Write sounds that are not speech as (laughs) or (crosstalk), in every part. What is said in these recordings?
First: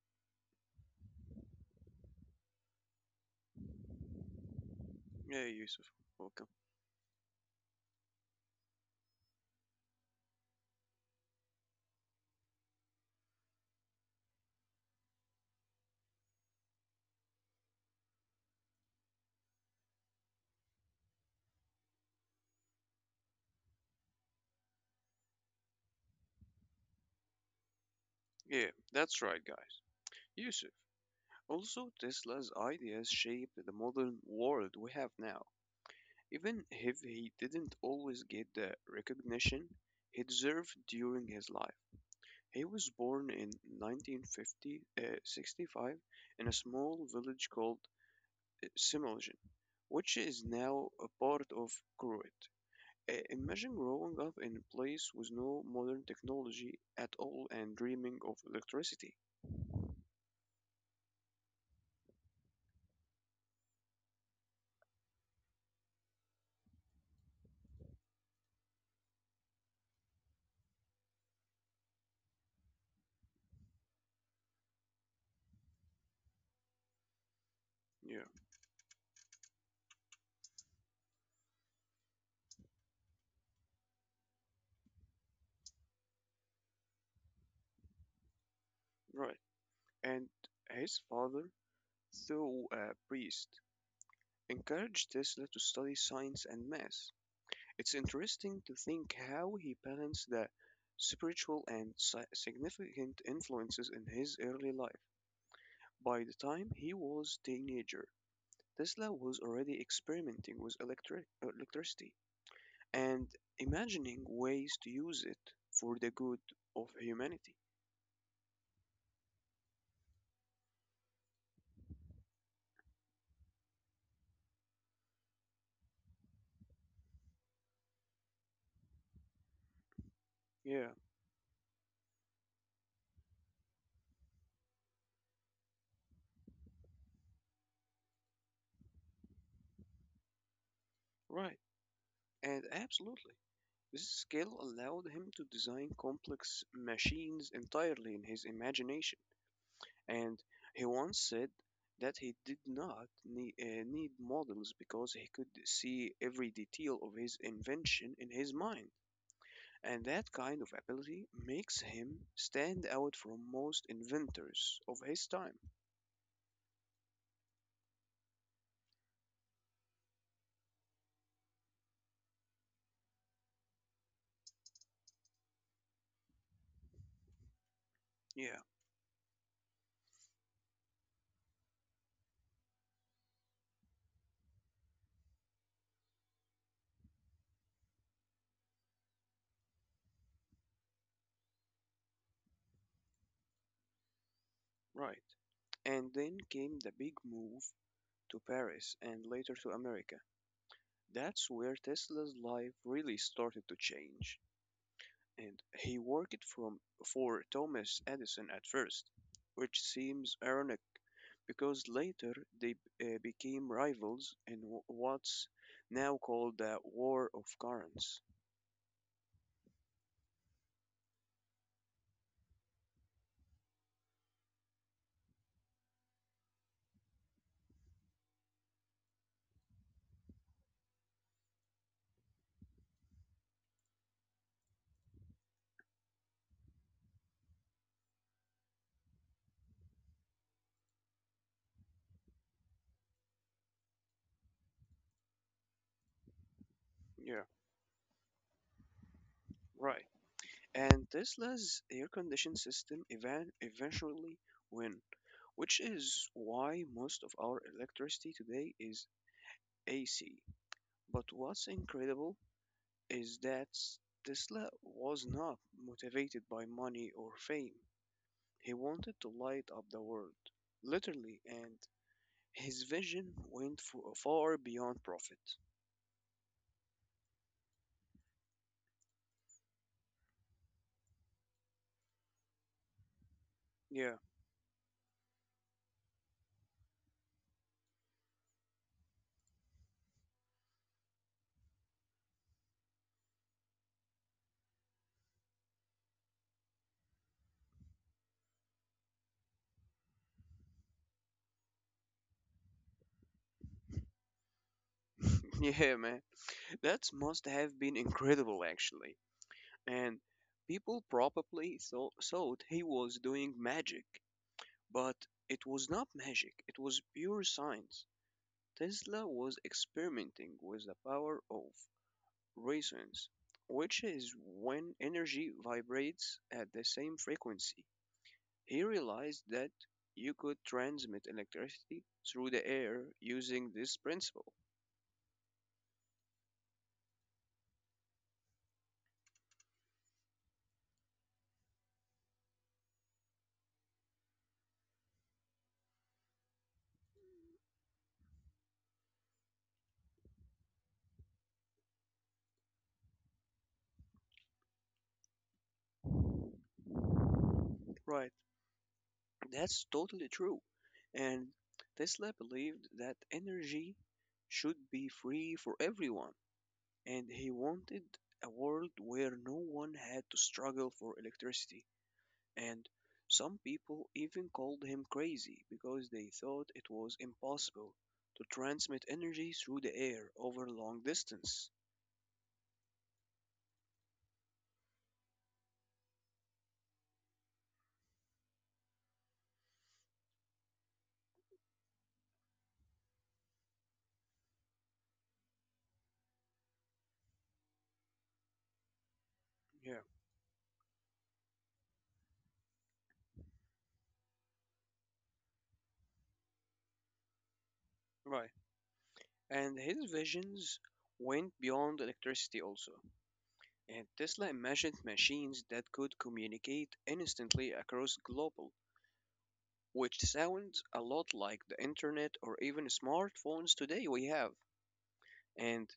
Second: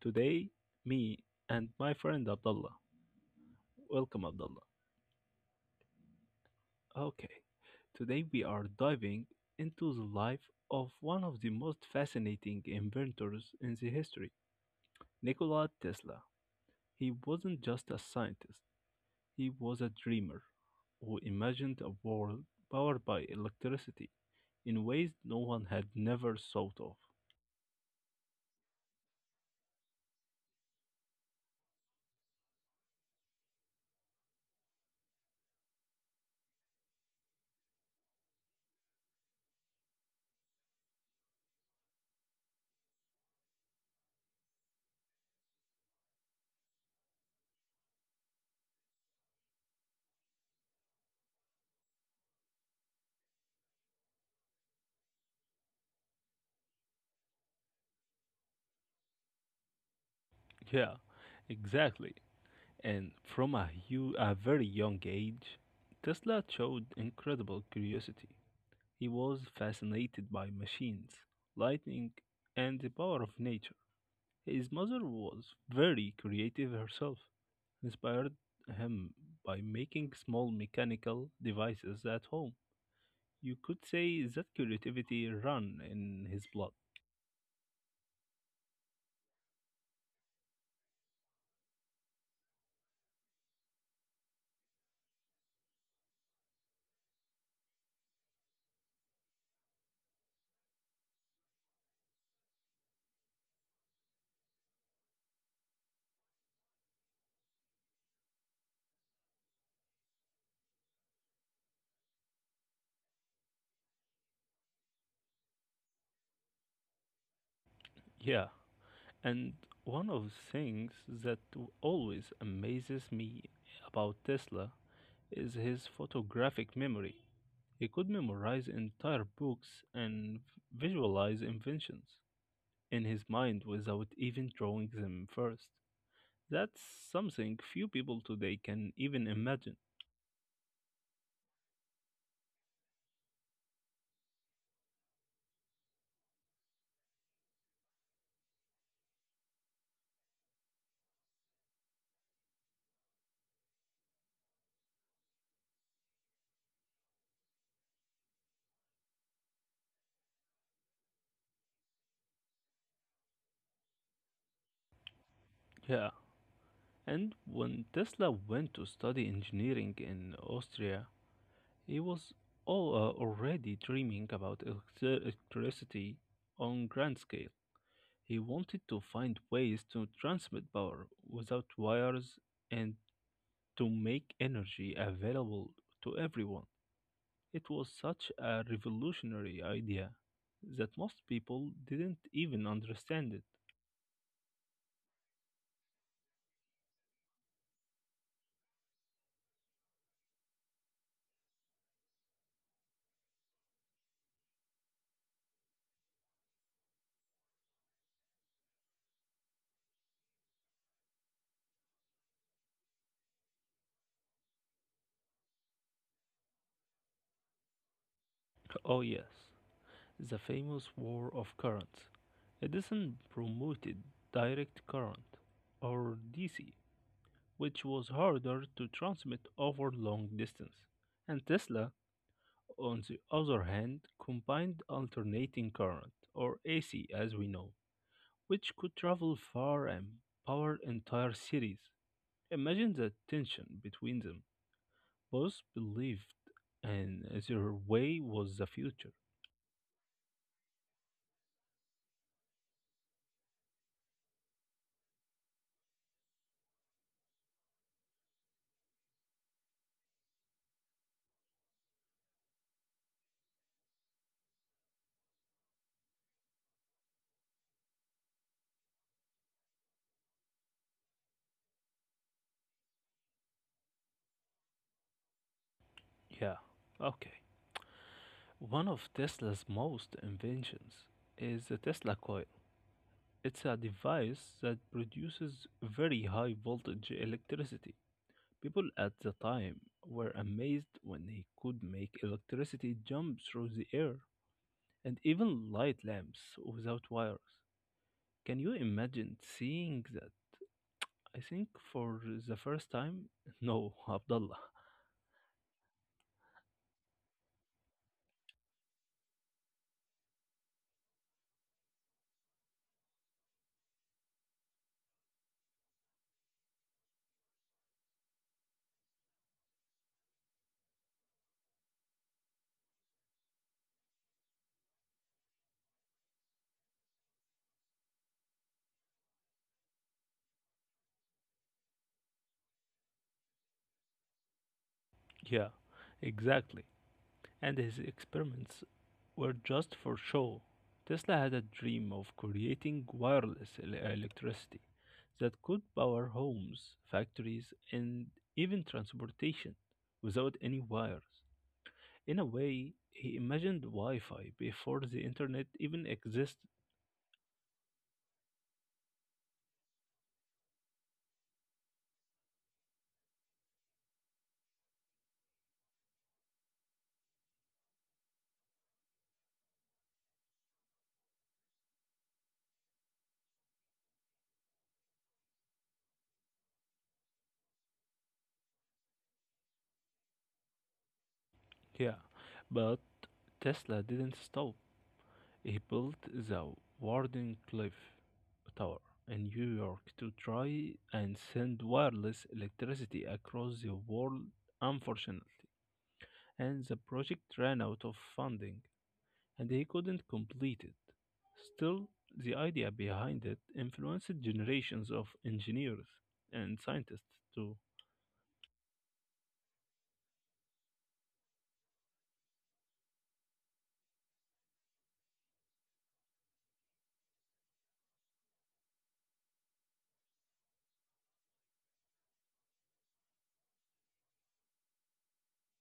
Today, me and my friend Abdullah. Welcome, Abdullah. Yeah, Yusuf, welcome. Okay, today we are diving into the life of one of the most fascinating inventors in the history, Nikola Tesla. He wasn't just a scientist, he was a dreamer who imagined a world powered by electricity in ways no one had never thought of. Yeah, that's right, guys. Yusuf. Also, Tesla's ideas shaped the modern world we have now. Even if he didn't always get the recognition he deserved during his life, he was born in 1950, 65 in a small village called Similjan, which is now a part of Kuwait. Imagine growing up in a place with no modern technology at all and dreaming of electricity. Yeah, exactly. And from a very young age, Tesla showed incredible curiosity. He was fascinated by machines, lightning, and the power of nature. His mother was very creative herself, Yeah. inspired him by making small mechanical devices at home. You could say that creativity ran in his blood. Right. And his father, though a priest, encouraged Tesla to study science and math. It's interesting to think how he balanced the spiritual and significant influences in his early life. By the time he was a teenager, Tesla was already experimenting with electricity and imagining ways to use it for the good of humanity. Yeah, and one of the things that always amazes me about Tesla is his photographic memory. He could memorize entire books and Yeah, visualize inventions in his mind without even drawing them first. That's something few people today can even imagine. right. And absolutely. This skill allowed him to design complex machines entirely in his imagination, and he once said that he did not need models because he could see every detail of his invention in his mind. And that kind of ability makes him stand out from most inventors of his time. Yeah. And when Tesla went to study engineering in Austria, he was already dreaming about electricity on grand scale. He Yeah, wanted to find ways to transmit power without wires and to make energy available to everyone. It was such a revolutionary idea that most people didn't even understand it. right. And then came the big move to Paris and later to America. That's where Tesla's life really started to change. And he worked from for Thomas Edison at first, which seems ironic because later they became rivals in what's now called the War of Currents. Oh, yes, the famous War of Currents. Edison promoted direct current, or DC, which was harder to transmit over long distance, and Tesla, on the other hand, combined alternating current, or AC as we know, which could travel far and power entire cities. Imagine the tension between them. Both believed and Yeah, their way was the future. right. And Tesla's air conditioning system eventually win, which is why most of our electricity today is AC. But what's incredible is that Tesla was not motivated by money or fame. He wanted to light up the world, literally, and his vision went far beyond profit. Yeah, okay. One of Tesla's most inventions is the Tesla coil. It's a Yeah, device that produces very high voltage electricity. People at the time were amazed when he could make electricity jump through the air and even light lamps without wires. Can you imagine seeing that? I think for the first time, no, Abdullah. (laughs) (laughs) yeah, man. That must have been incredible, actually. And people probably thought he was doing magic, but it was not magic, it was pure science. Tesla was experimenting with the power of resonance, which is when energy vibrates at the same frequency. He realized that you could transmit electricity through the air using this principle. Yeah, exactly. And his experiments were just for show. Tesla had a dream of creating wireless electricity that could power homes, factories, and even transportation without any wires. In a way, he imagined Wi Fi before the internet even existed. Right. That's totally true. And Tesla believed that energy should be free for everyone, and he wanted a world where no one had to struggle for electricity. And some people even called him crazy because they thought it was impossible to transmit energy through the air over long distance. Yeah, but Tesla didn't stop. He built the Wardenclyffe Tower in New York to try and send wireless electricity across the world. Unfortunately, and the project ran out of funding and Yeah. he couldn't complete it. Still, the idea behind it influenced generations of engineers and scientists too. Right. And his visions went beyond electricity also. And Tesla imagined machines that could communicate instantly across global, which sounds a lot like the internet or even smartphones today we have. And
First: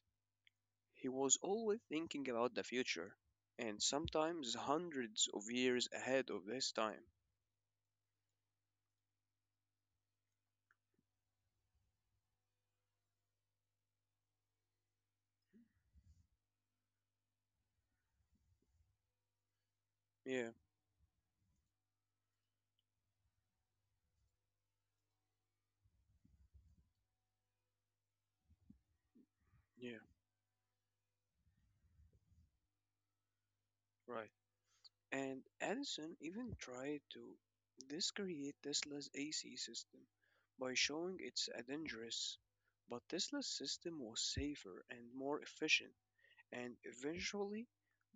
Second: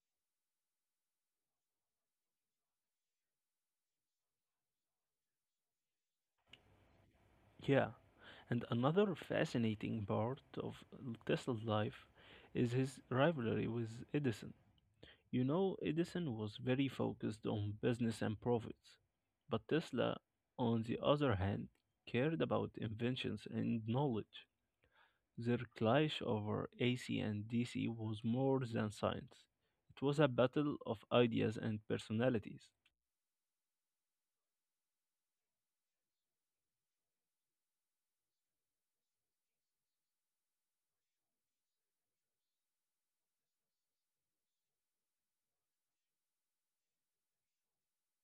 he was always thinking about the future, and sometimes hundreds of years ahead of his time. Yeah, and another fascinating part of Tesla's life is his rivalry with Edison. You know, Edison was very focused on business and profits, but Tesla, Yeah, on the other hand, cared about inventions and knowledge. Their clash over AC and DC was more than science. It yeah, was a battle of ideas and personalities. right. And Edison even tried to discredit Tesla's AC system by showing it's a dangerous, but Tesla's system was safer and more efficient, and eventually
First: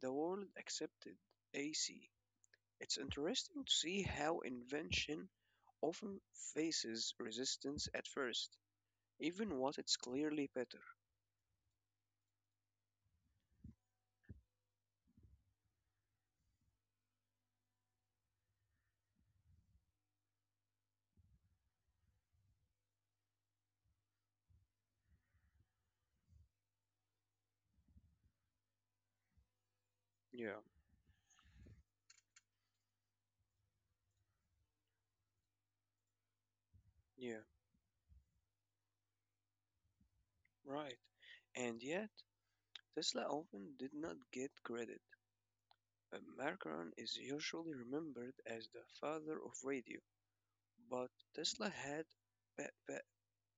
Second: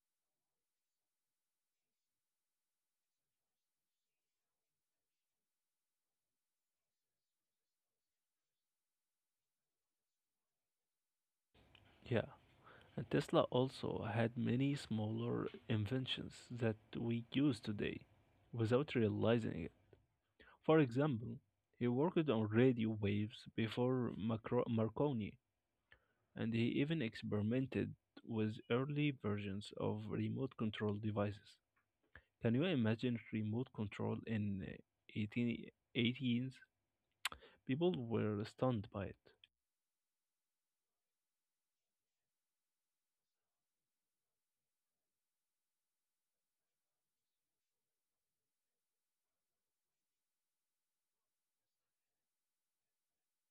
the world accepted AC. It's interesting to see how invention often faces resistance at first, even what it's clearly better. Yeah, and Tesla also had many smaller inventions that we use today without realizing it. For example, he worked on radio waves before Marconi and he even experimented with early versions of remote Yeah, control devices. Can you imagine remote control in yeah, people were stunned by it. right. And yet, Tesla often did not get credit. Marcon is usually remembered as the father of radio, but Tesla had pa- pa-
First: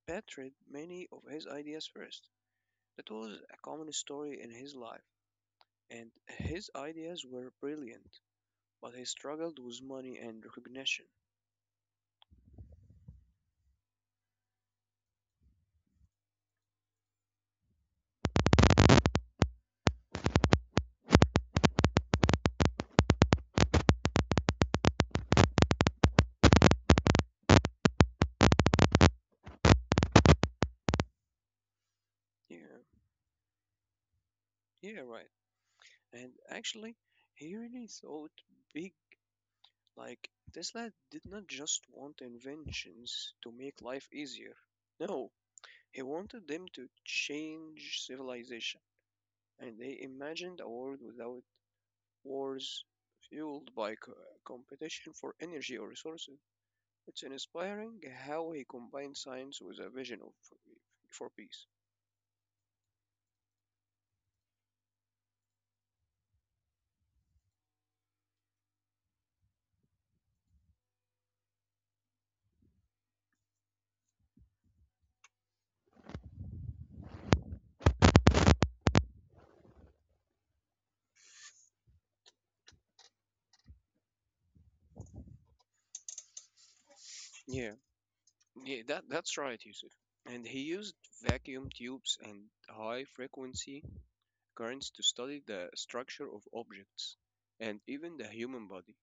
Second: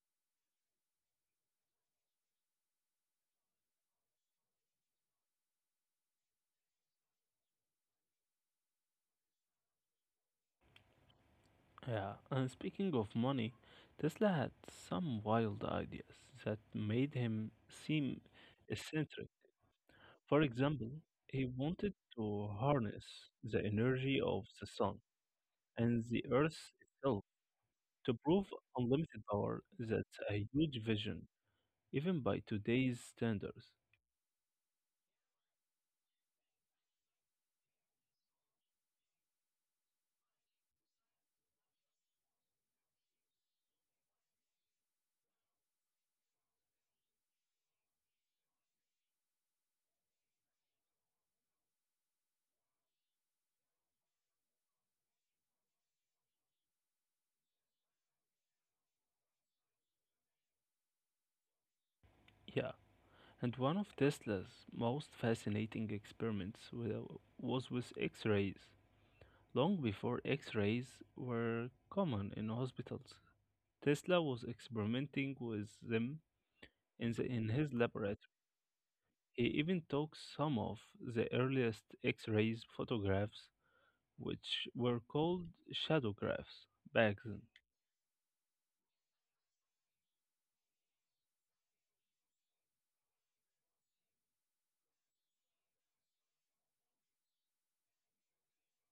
patented many of his ideas first. That was a common story in his life, and his ideas were brilliant, but he struggled with money and recognition. Yeah, and speaking of money, Tesla had some wild ideas that made him seem eccentric. For example, he wanted to harness the energy of the sun and the earth itself to prove unlimited power. That's a huge vision, even by Yeah, today's standards. yeah, right. And actually, he really thought big. Like, Tesla did not just want inventions to make life easier. No, he wanted them to change civilization. And they imagined a world without wars fueled by competition for energy or resources. It's inspiring how he combined science with a vision of for peace. Yeah, and one of Tesla's most fascinating experiments was with X rays. Long before X rays were common in hospitals, Tesla was experimenting with them in his laboratory. He even took some of the earliest X rays photographs, which were called shadographs back then. Yeah, yeah, that's right, Yusuf. And he used vacuum tubes and high frequency currents to study the structure of objects and even the human body.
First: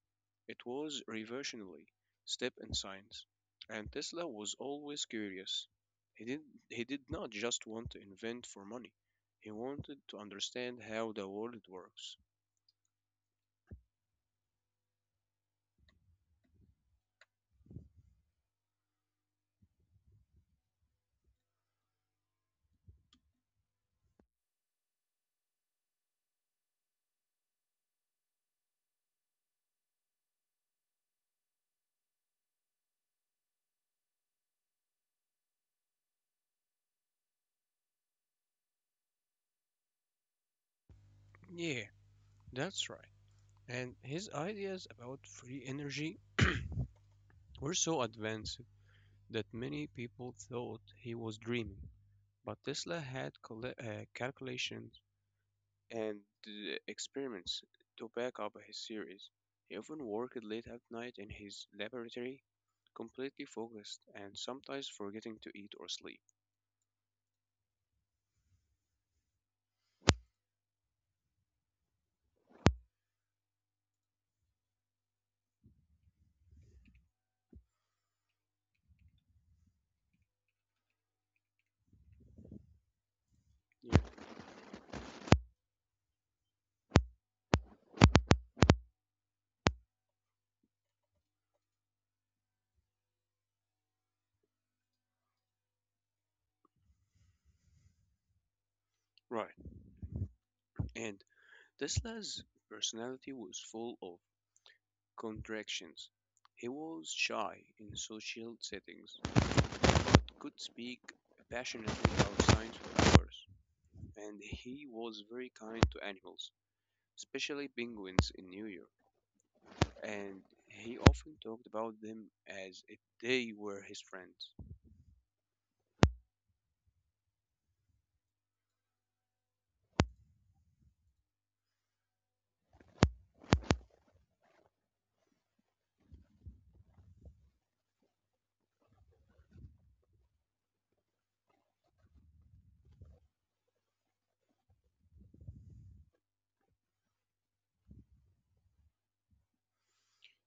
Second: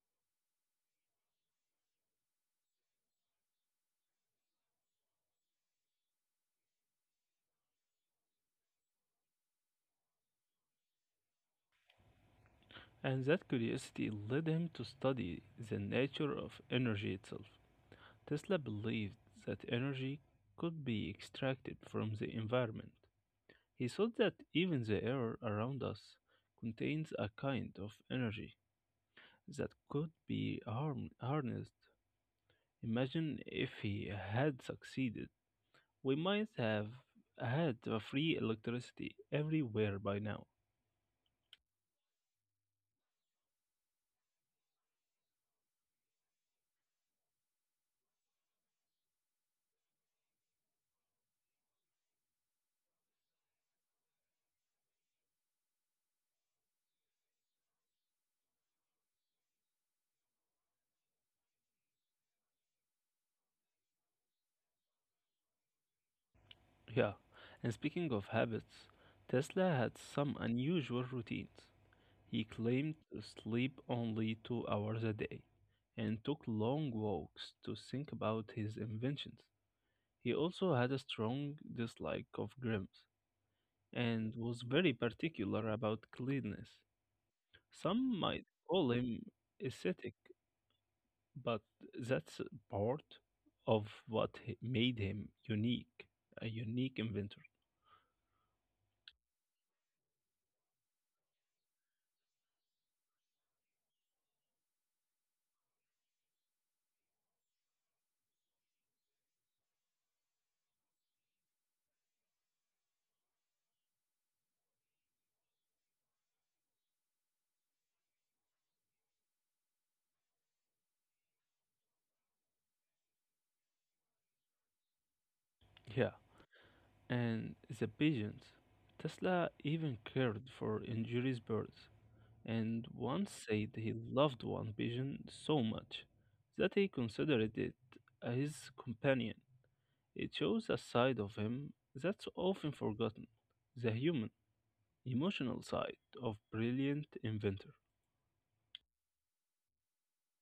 It was a revolutionary step in science, and Tesla was always curious. He did, he did not just want to invent for money, he wanted to understand how the world works. And that curiosity led him to study the nature of energy itself. Tesla believed that energy could be extracted from the environment. He thought that even the air around us contains a kind of energy that could be harnessed. Imagine if he had succeeded. We might have had a free electricity everywhere by now. Yeah, that's right. And his ideas about free energy (clears throat) were so advanced that many people thought he was dreaming. But Tesla had calculations and experiments to back up his theories. He often worked late at night in his laboratory, completely focused and sometimes forgetting to eat or sleep. Yeah, and speaking of habits, Tesla had some unusual routines. He claimed to sleep only 2 hours a day and took long walks to think about his inventions. He also had a strong dislike of grims Yeah. and was very particular about cleanliness. Some might call him ascetic, but that's part of what made him unique, a unique inventor. Right, and Tesla's personality was full of contradictions. He was shy in social settings, could speak passionately about science for hours, and he was very kind to animals, especially penguins in New York. And he often talked about them as if they were his friends. Yeah, and the pigeons. Tesla even cared for injured birds and once said he loved one pigeon so much that he considered it his companion. It shows a side of him that's often forgotten, the human, emotional side of brilliant inventor.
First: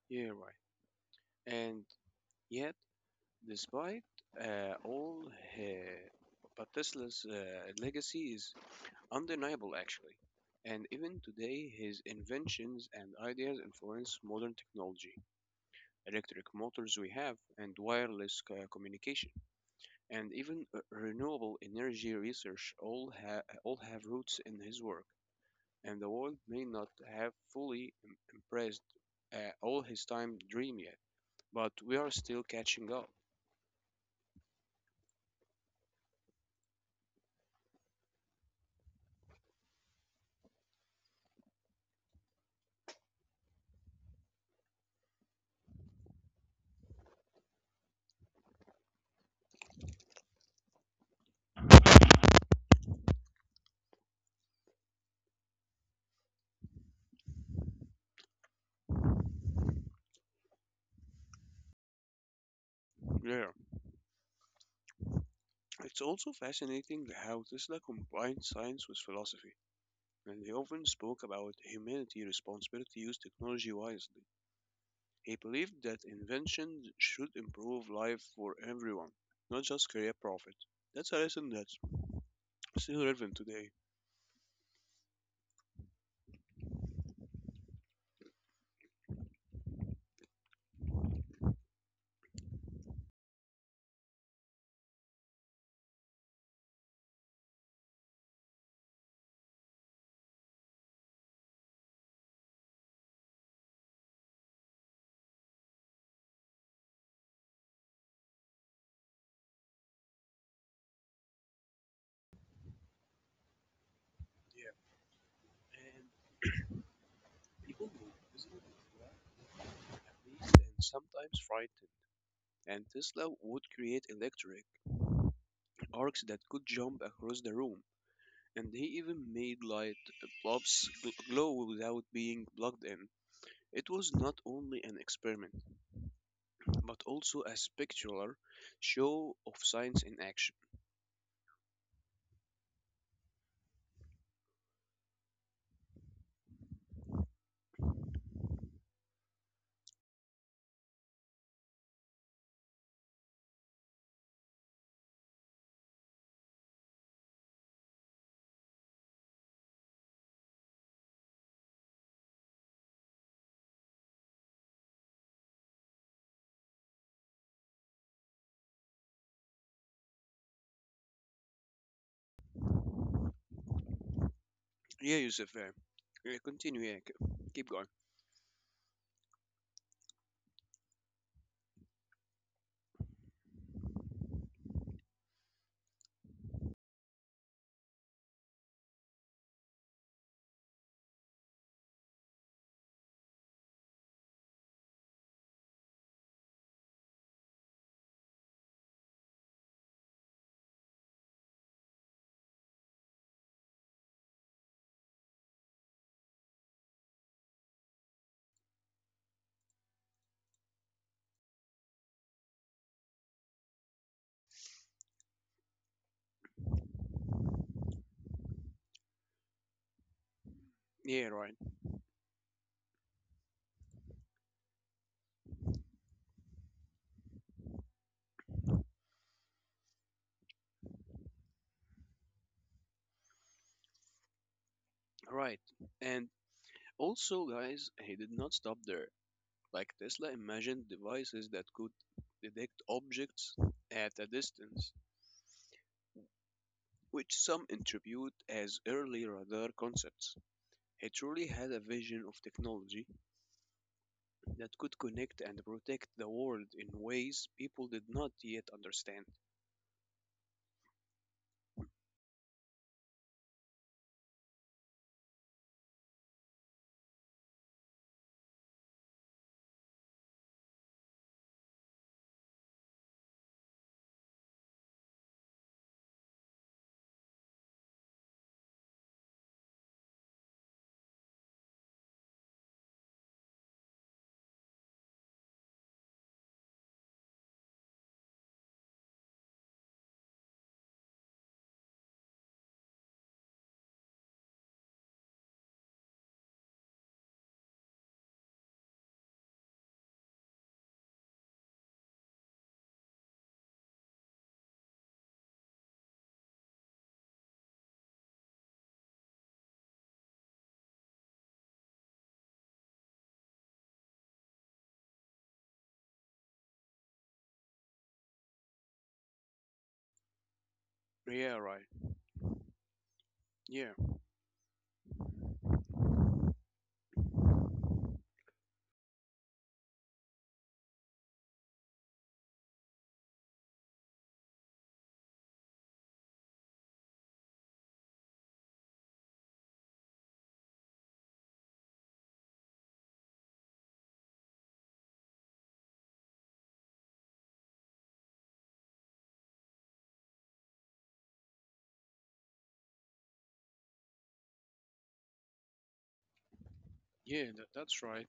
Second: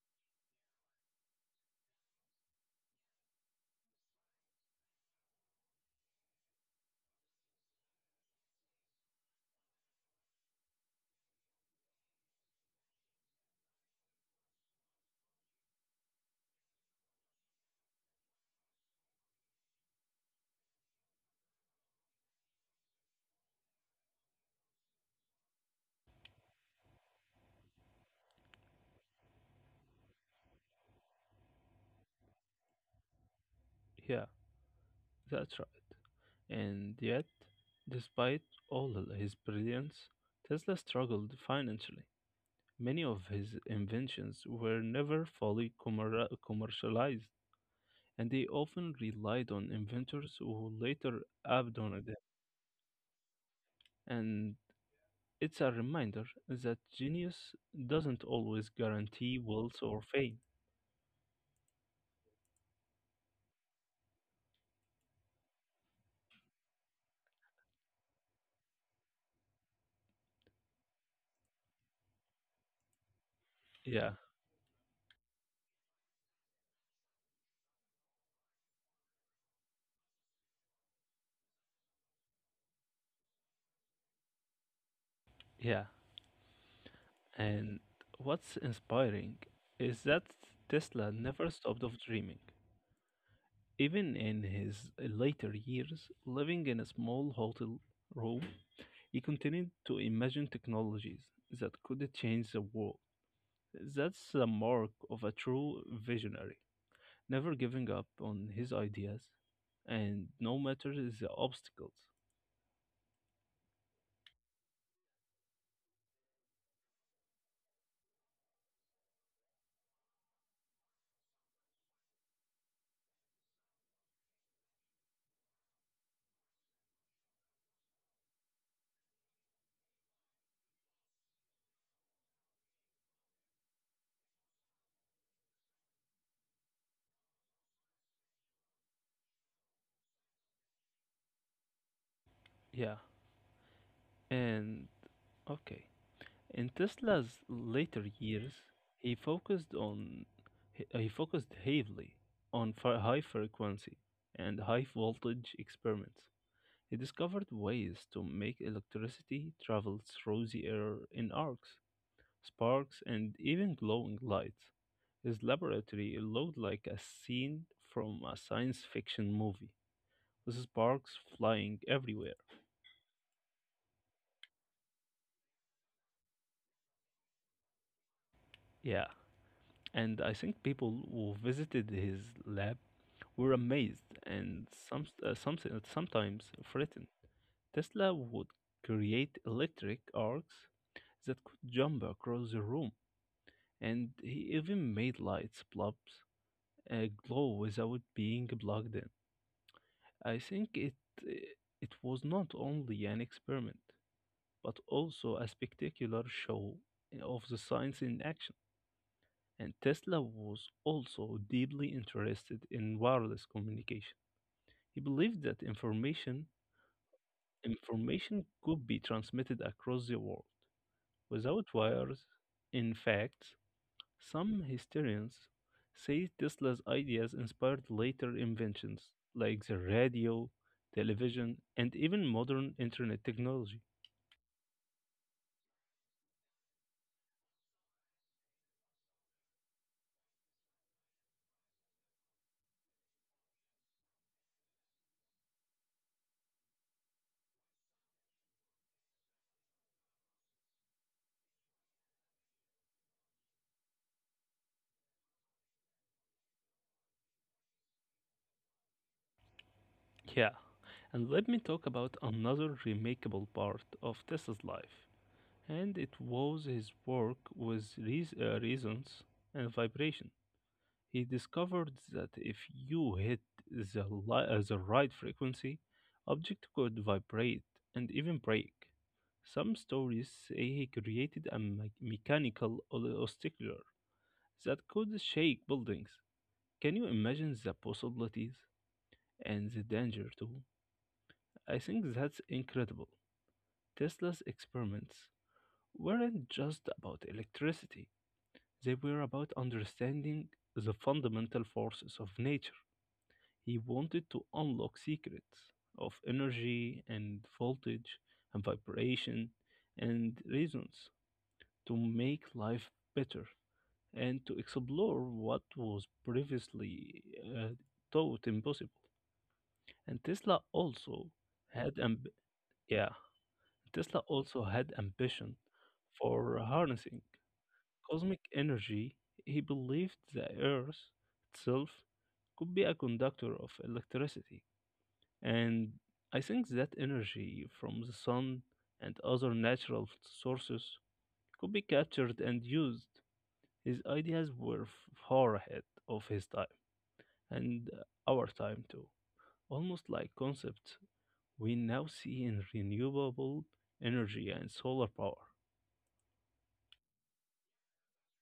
Yeah, right. And yet, despite uh, all, uh, but Tesla's legacy is undeniable, actually. And even today, his inventions and ideas influence modern technology, electric motors we have, and wireless communication, and even renewable energy research all have roots in his work, and the world may not have fully praised uh, all his time dream yet, but we are still catching up. Yeah, that's right. And yet, despite all his brilliance, Tesla struggled financially. Many of his inventions were never fully commercialized, and they often relied on inventors who later outdone them. And it's a reminder that genius doesn't always guarantee wealth or fame. Yeah, it's also fascinating how Tesla combined science with philosophy, and he often spoke about humanity's responsibility to use technology Yeah, wisely. He believed that invention should improve life for everyone, not just create profit. That's a lesson that's still relevant today. yeah. And what's inspiring is that Tesla never stopped of dreaming. Even in his later years, living in a small hotel room, he continued to imagine technologies that could change the world. That's the mark of a true visionary, never giving up on his ideas, and no matter the obstacles. Yeah, and people were visible, amazed, and sometimes frightened. And Tesla would create electric arcs that could jump across the room, and he even made light bulbs glow without being plugged in. It was not only an experiment, but also a spectacular show of science in action. Yeah, and okay. In Tesla's later years, he focused on he focused heavily on high frequency and high voltage experiments. He discovered ways to make electricity travel through the air in arcs, sparks, and even glowing lights. His laboratory looked like a scene from a science fiction movie, with sparks flying everywhere. Yeah, Yusuf, uh, yeah, continue, yeah, keep going. Yeah, and I think people who visited his lab were amazed and sometimes frightened. Tesla would create electric arcs that could jump across the room, and he even made lights bulbs glow without being plugged in. I think it was not only an experiment, but also a spectacular show of the science in action. And Tesla was also deeply interested in wireless communication. He believed that information could be transmitted across the world Yeah, right, without wires. In fact, some historians say Tesla's ideas inspired later inventions like the radio, television, and even modern internet technology. right. And also, guys, he did not stop there. Like Tesla imagined devices that could detect objects at a distance, which some attribute as early radar concepts. He truly had a vision of technology that could connect and protect the world in ways people did not yet understand. Yeah, and let me talk about another remarkable part of Tesla's life, and it was his work with resonance and vibration. He discovered that if you hit the right frequency, object could vibrate and even break. Some stories say he created a mechanical obstacle that could shake buildings. Can you imagine the possibilities and the danger too? I think that's incredible. Tesla's experiments weren't just about electricity, they were about understanding the fundamental forces of nature. He wanted to unlock secrets of energy and voltage and vibration and reasons to make life better and to explore what was previously uh, thought impossible. And Yeah, right. had amb- yeah, Yeah, Tesla also had ambition for harnessing cosmic energy. He believed the Earth itself could be a conductor of electricity. And I think that energy from the sun and other natural sources could be captured and used. His ideas were far ahead of his time and our time too, almost like concepts we now see in renewable energy and solar power. yeah, that's right.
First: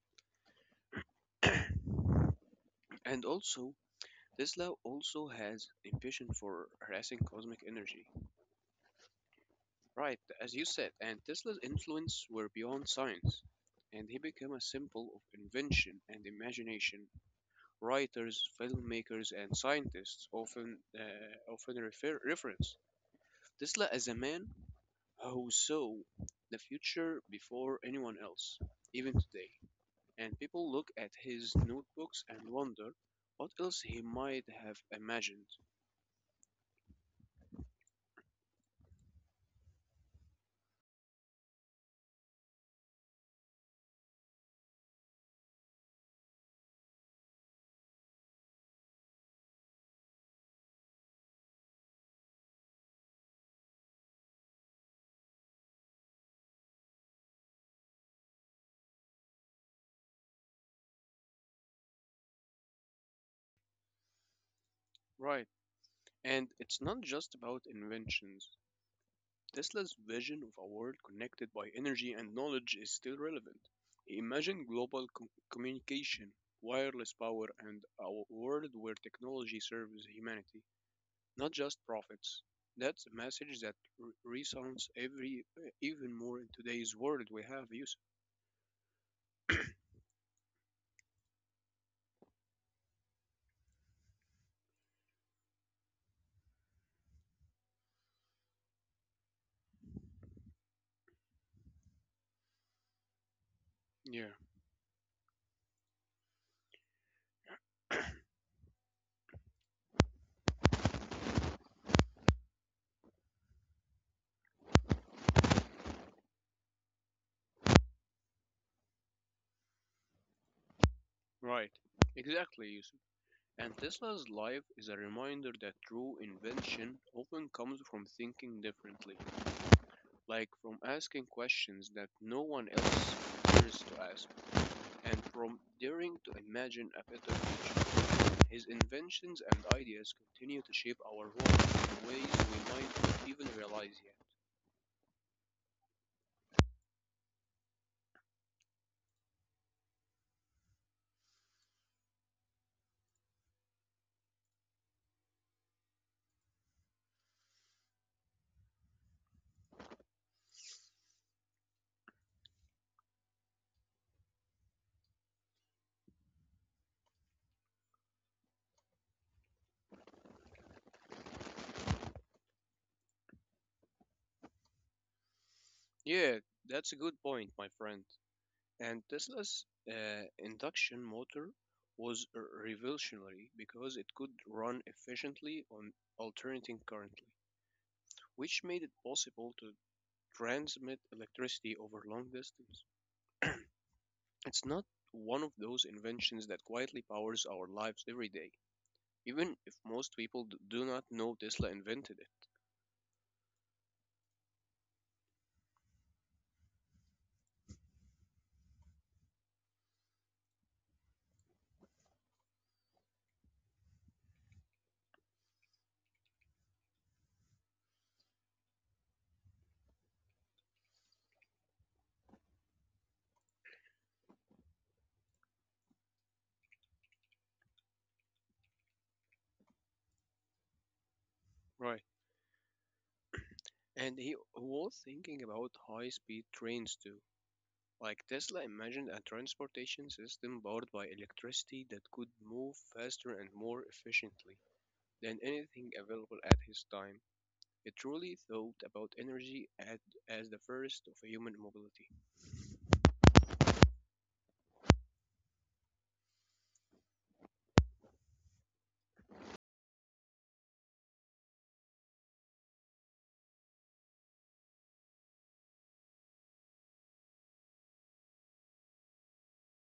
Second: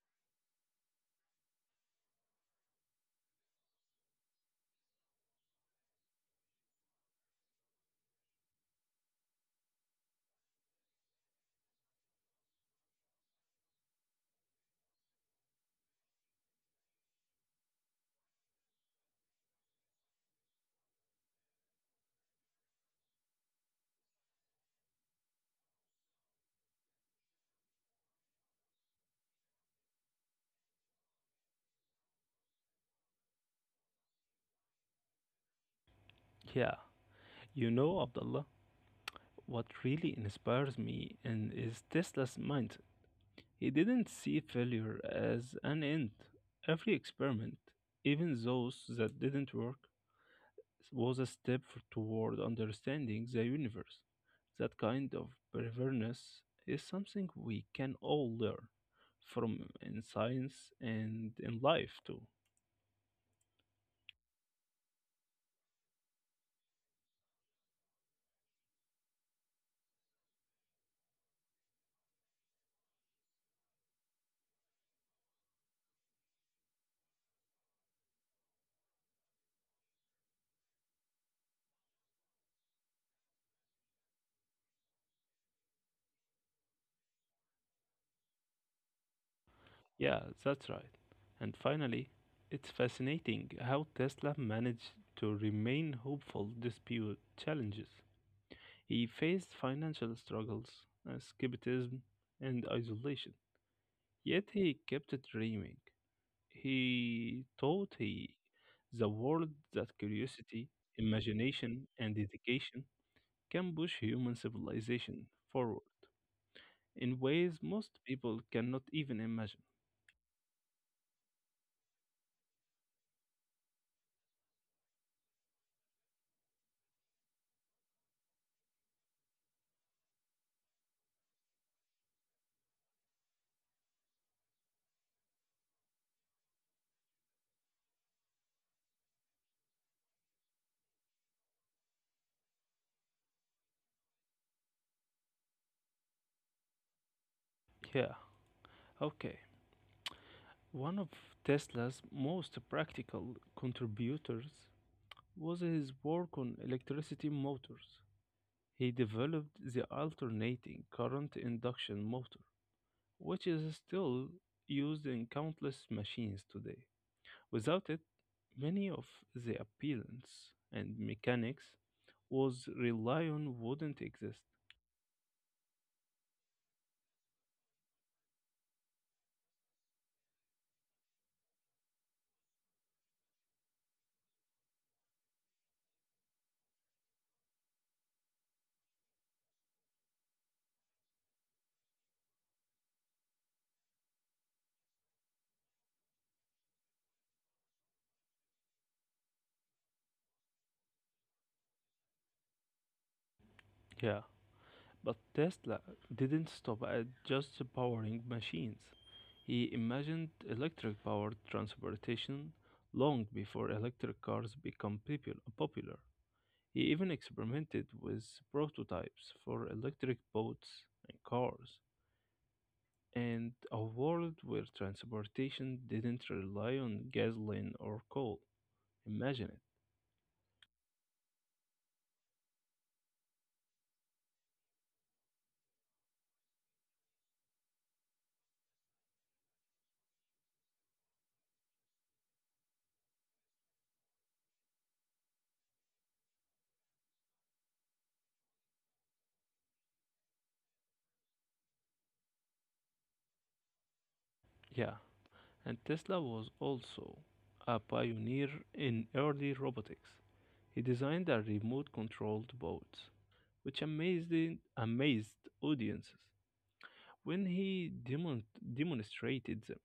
(coughs) And also, Tesla also has a vision for harassing cosmic energy. Right, as you said, and Tesla's influence were beyond science, and he became a symbol of invention and imagination. Writers, filmmakers, and scientists often reference Tesla as a man who saw the future before anyone else, even today. And people look at his notebooks and wonder what else he might have imagined. Yeah, you know, Abdullah, what really inspires me and is Tesla's mindset. He didn't see failure as an end. Every experiment, even those that didn't work, was a step toward understanding the universe. That kind of perverseness is something we can all learn from in science and in life too. Right, and it's not just about inventions. Tesla's vision of a world connected by energy and knowledge is still relevant. He imagined global communication, wireless power, and a world where technology serves humanity, not just profits. That's a message that re- resounds even more in today's world we have, Yusuf. Yeah, that's right. And finally, it's fascinating how Tesla managed to remain hopeful despite challenges. He faced financial struggles, escapism, and isolation. Yeah, Yet he kept dreaming. He taught the world that curiosity, imagination, and dedication can push human civilization forward in ways most people cannot even imagine. right. Exactly, Yusuf. And Tesla's life is a reminder that true invention often comes from thinking differently. Like from asking questions that no one else dares to ask, and from daring to imagine a better future. His inventions and ideas continue to shape our world in ways we might not even realize yet. Yeah, okay. One of Tesla's most practical contributors was his work on electricity motors. He developed the alternating current induction motor, which is still used in countless machines today. Without it, many of the appearance and mechanics was rely on wouldn't exist. Yeah, that's a good point, my friend. And Tesla's induction motor was revolutionary because it could run efficiently on alternating currently, which made it possible to transmit electricity over long distances. It's not one of those inventions that quietly powers our lives every day, even if most people do not know Tesla invented it. Yeah, but Tesla didn't stop at just powering machines. He imagined electric powered transportation long before electric cars became popular. He even experimented with prototypes for electric boats and cars, and a world where transportation didn't rely on gasoline or coal. Imagine it. Right. And he was thinking about high speed trains too. Like Tesla imagined a transportation system powered by electricity that could move faster and more efficiently than anything available at his time. It truly thought about energy at, as the first of human mobility. Yeah, and Tesla was also a pioneer in early robotics. He designed a remote controlled boat, which amazed audiences when he demonstrated them.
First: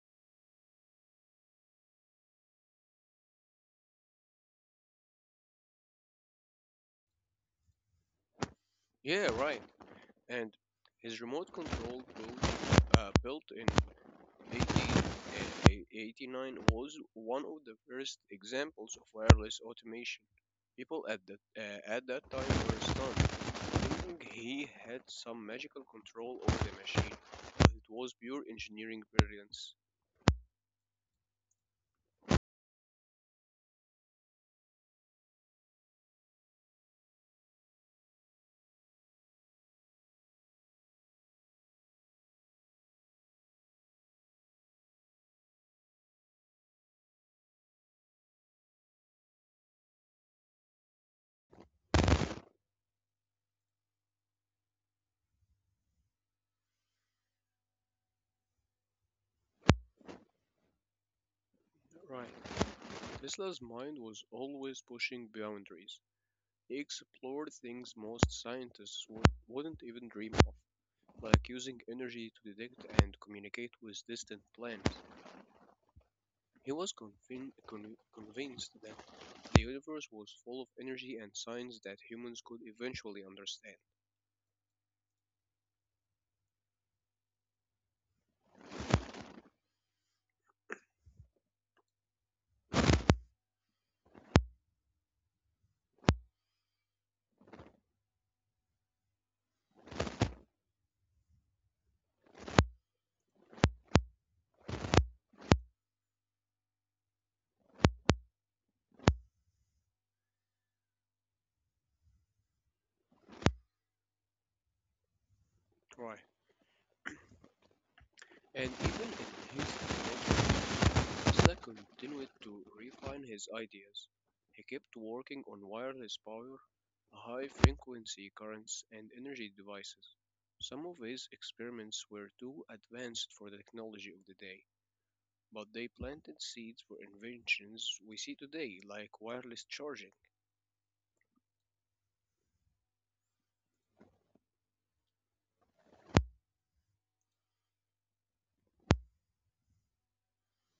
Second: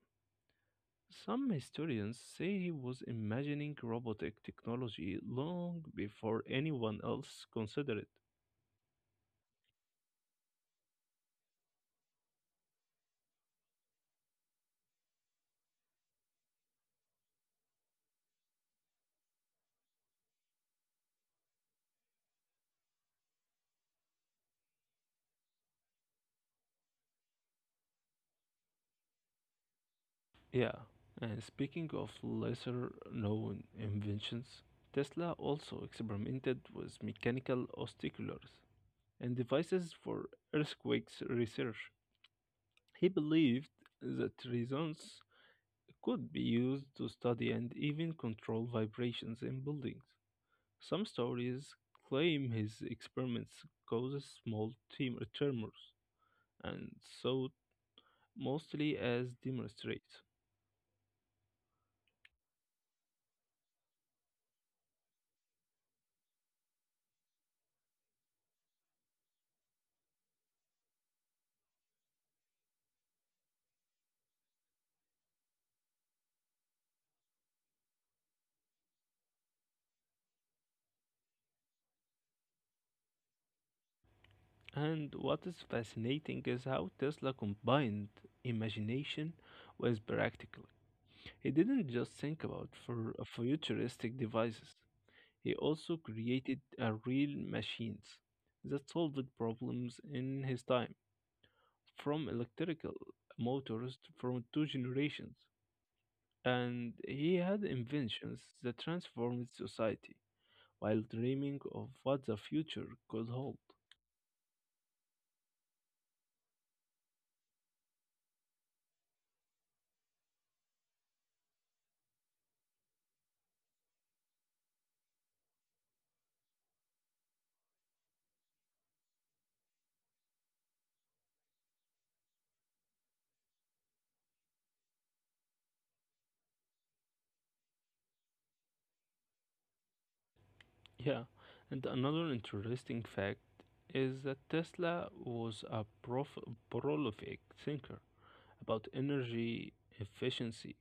Some historians say he was imagining robotic technology long before anyone else considered it. Yeah, right. And his built in 1889 was one of the first examples of wireless automation. People at that time were stunned, thinking he had some magical control over the machine, but it was pure engineering brilliance. Yeah, and speaking of lesser known inventions, Tesla also experimented with mechanical oscillators and devices for earthquakes research. He believed that results could be used to study and even control vibrations in buildings. Some stories claim his experiments causes small tumors, and so mostly as demonstrate. Right. Tesla's mind was always pushing boundaries. He explored things most scientists wouldn't even dream of, like using energy to detect and communicate with distant planets. He was convinced that the universe was full of energy and science that humans could eventually understand. And what is fascinating is how Tesla combined imagination with practical. He didn't just think about for futuristic devices. He also created a real machines that solved problems in his time, from electrical motors from two generations, and he had inventions that transformed society while dreaming of what the future could hold. Right. And even in his dementia, Tesla continued to refine his ideas. He kept working on wireless power, high frequency currents, and energy devices. Some of his experiments were too advanced for the technology of the day, but they planted seeds for inventions we see today, like wireless charging. Yeah, and another interesting fact is that Tesla was a prolific thinker about energy efficiency.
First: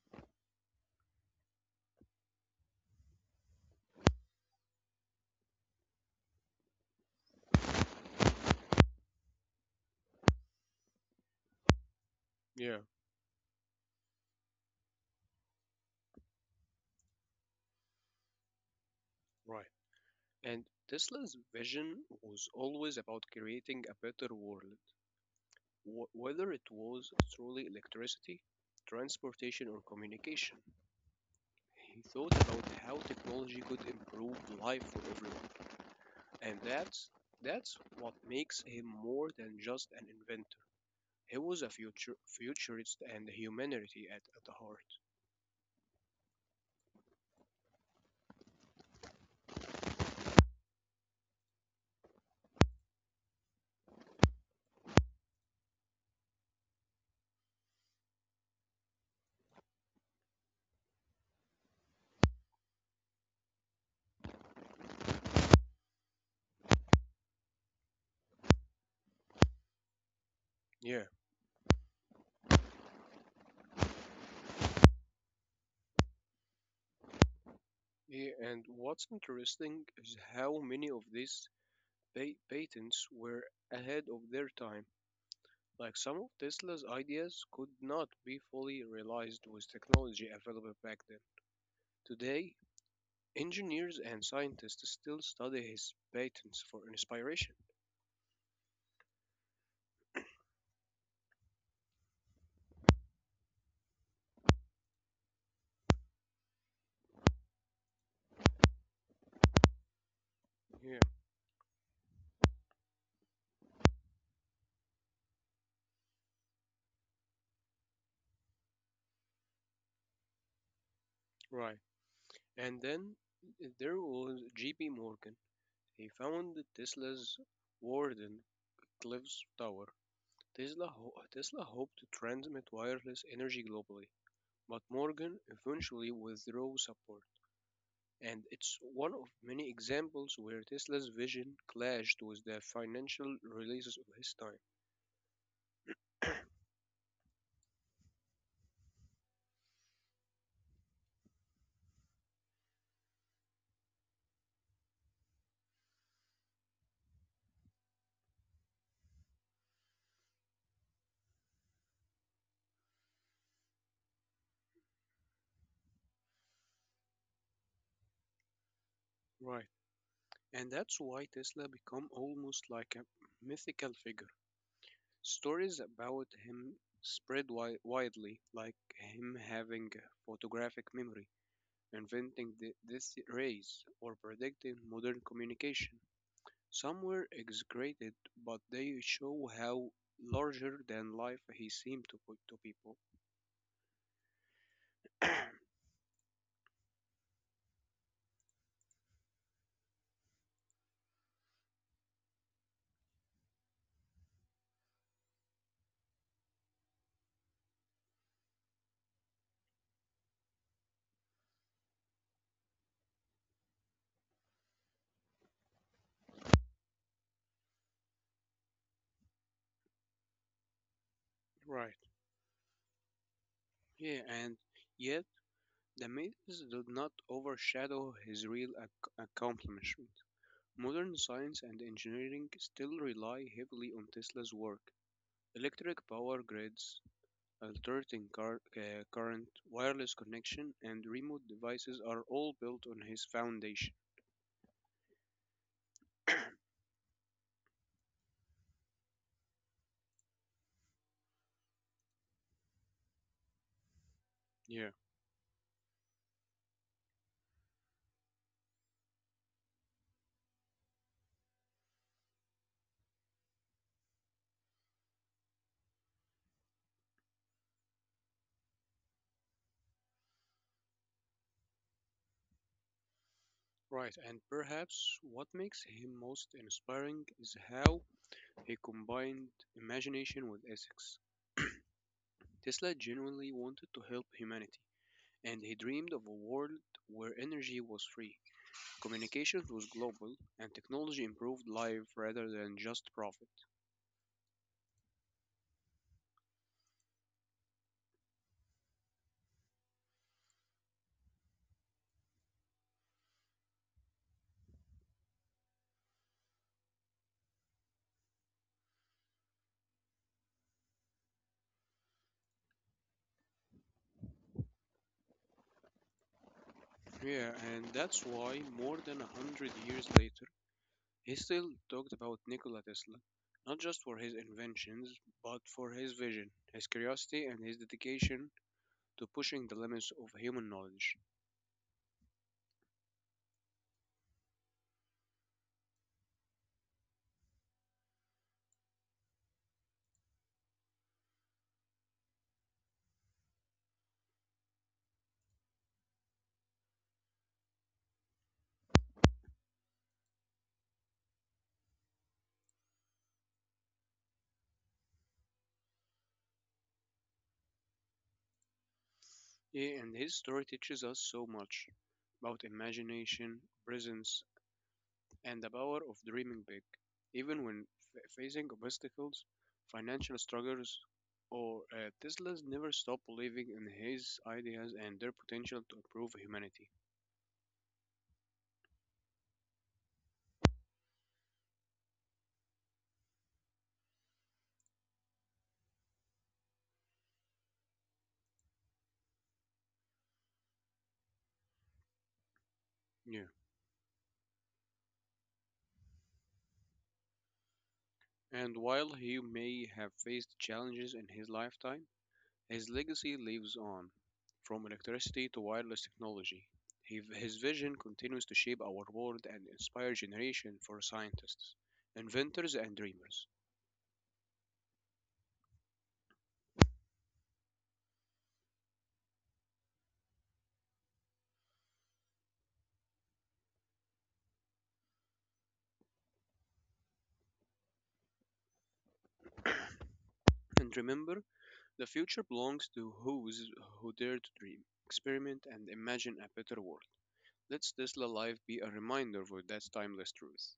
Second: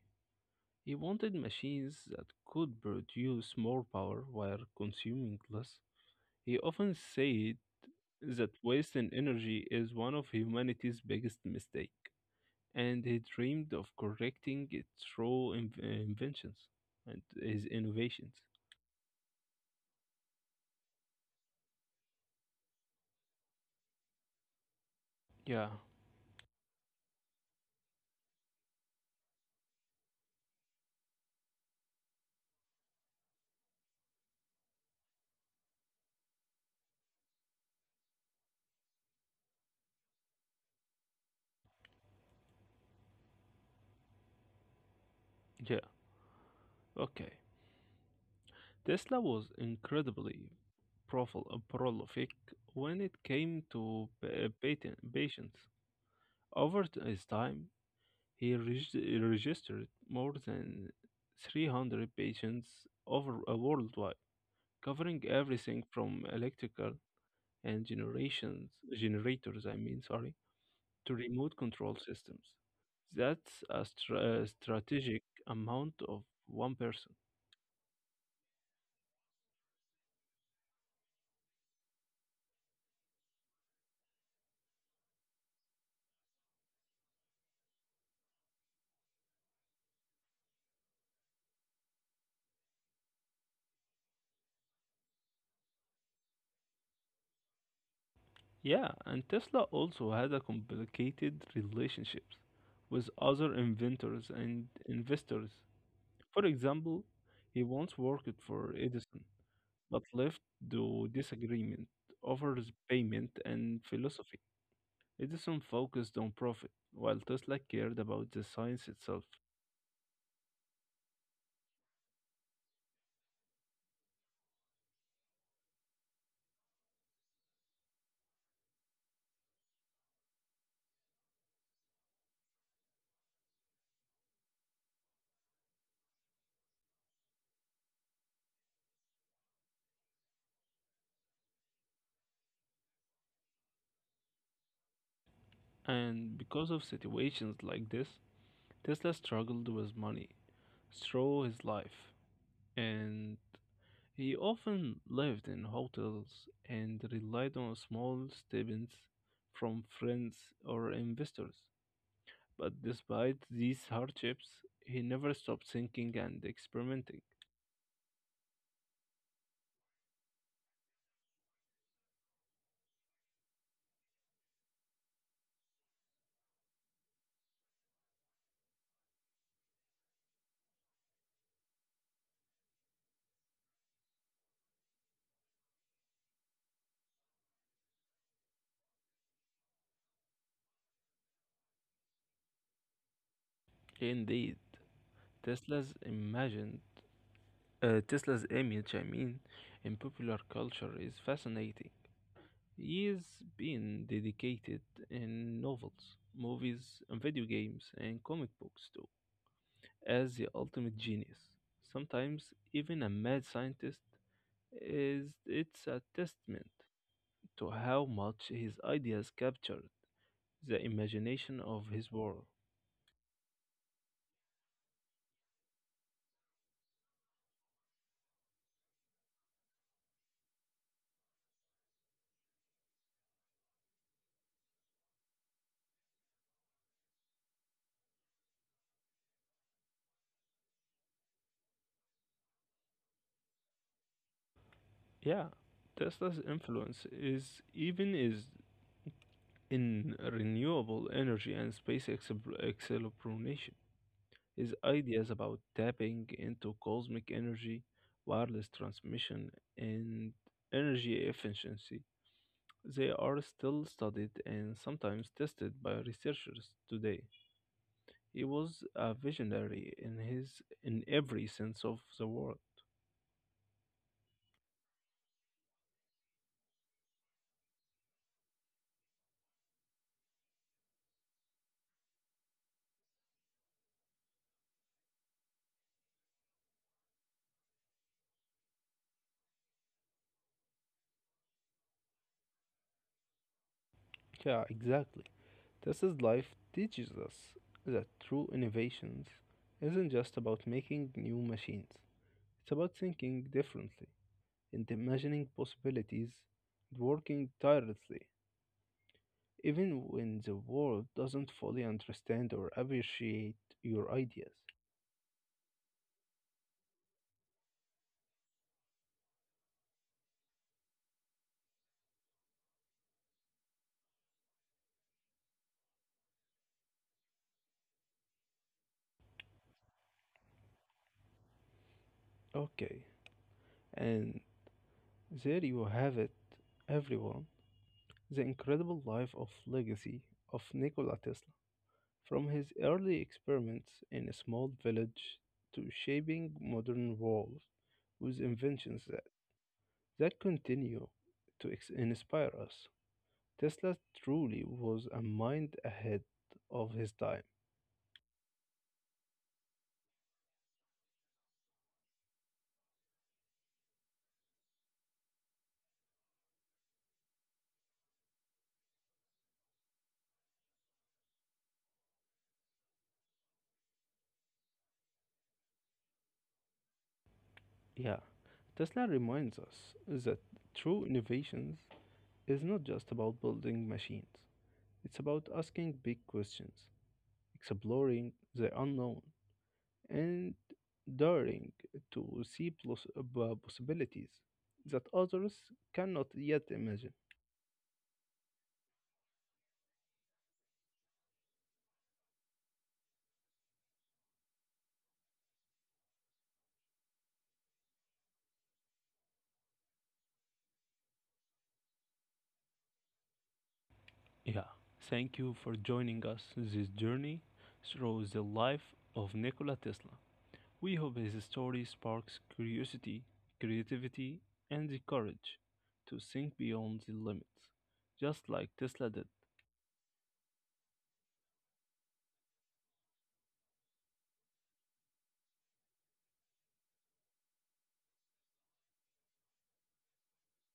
He wanted machines that could produce more power while consuming less. He often said that wasting energy is one of humanity's biggest mistakes, Yeah. and he dreamed of correcting it through inventions and his innovations. Right. And Tesla's vision was always about creating a better world, Yeah, whether it was through electricity, transportation, or communication. He thought about how technology could improve life for everyone, and that's what makes him more than just an inventor. He was a future futurist and humanity at the heart. yeah, okay. Tesla was incredibly prolific when it came to patients. Over his time, he registered more than 300 patients over worldwide, covering everything from electrical and generations generators. I mean, sorry, Yeah. to remote control systems. That's a strategic amount of one person. Yeah. And what's interesting is how many of these patents were ahead of their time. Like some of Tesla's ideas could not be fully realized with technology available back then. Today, engineers and scientists still study his patents for inspiration. Yeah, and Tesla also had a complicated relationships with other inventors and investors. For example, he once worked for Edison, but left Yeah, the disagreement over his payment and philosophy. Edison focused on profit, while Tesla cared about the science itself. right. And then there was J.P. Morgan. He founded Tesla's Warden Cliffs Tower. Tesla hoped to transmit wireless energy globally, but Morgan eventually withdrew support. And it's one of many examples where Tesla's vision clashed with the financial releases of his time. And because of situations like this, Tesla struggled with money through his life, and he often lived in hotels and relied on small stipends from friends or investors. But despite these hardships, he never stopped thinking and experimenting. Right. And that's why Tesla became almost like a mythical figure. Stories about him spread widely, like him having a photographic memory, inventing the this rays, or predicting modern communication. Some were exaggerated, but they show how larger than life he seemed to people. Indeed, (clears throat) Tesla's imagine, Tesla's image, I mean, in popular culture is fascinating. He's been dedicated in novels, movies, and video games, and comic books too, as the ultimate genius. Sometimes even a mad scientist, is it's a testament to how much his ideas captured the imagination of Right. his world. Yeah, and yet the myths do not overshadow his real accomplishment. Modern science and engineering still rely heavily on Tesla's work. Electric power grids, current, wireless connection, and remote devices are all built on his foundation. Yeah, Tesla's influence is even is in renewable energy and space exploration. His Yeah, ideas about tapping into cosmic energy, wireless transmission, and energy efficiency, they are still studied and sometimes tested by researchers today. He was a visionary in his in every sense of the word. right. And perhaps what makes him most inspiring is how he combined imagination with ethics. Tesla genuinely wanted to help humanity and he dreamed of a world where energy was free, communications was global, and technology improved life rather than just profit. Yeah, exactly. Tesla's life teaches us that true innovations isn't just about making new machines. It's about thinking differently and imagining possibilities, and working tirelessly, even when the world doesn't fully understand or appreciate your ideas. Yeah, and that's why more than 100 years later, he still talked about Nikola Tesla, not just for his inventions, but for his vision, his curiosity, and his dedication to pushing the limits of human knowledge. Okay, and there you have it, everyone. The incredible life of legacy of Nikola Tesla, from his early experiments in a small village to shaping modern world with inventions that continue to inspire us. Tesla truly was a mind ahead of his time. Yeah, and his story teaches us so much about imagination, presence, and the power of dreaming big, even when facing obstacles, financial struggles, or Tesla's never stopped believing in his ideas and their potential to improve humanity. Yeah, Tesla reminds us that true innovations is not just about building machines. It's about asking big questions, exploring the unknown, and daring to see Yeah. Possibilities that others cannot yet imagine. And while he may have faced challenges in his lifetime, his legacy lives on. From electricity to wireless technology, his vision continues to shape our world and inspire generation for scientists, inventors, and dreamers. Yeah, thank you for joining us this journey through the life of Nikola Tesla. We hope his story sparks curiosity, creativity, and the courage to think beyond the limits, just like Tesla did. And remember, the future belongs to those who dare to dream, experiment, and imagine a better world. Let's Tesla Live be a reminder for that timeless truth.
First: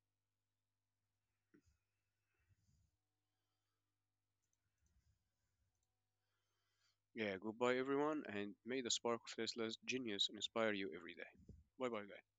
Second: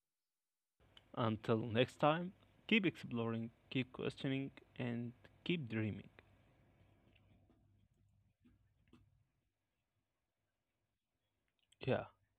Until next time, keep exploring, keep questioning, and keep dreaming. Yeah, goodbye everyone, and may the spark of Tesla's genius inspire you every day. Bye bye, Yeah, guys.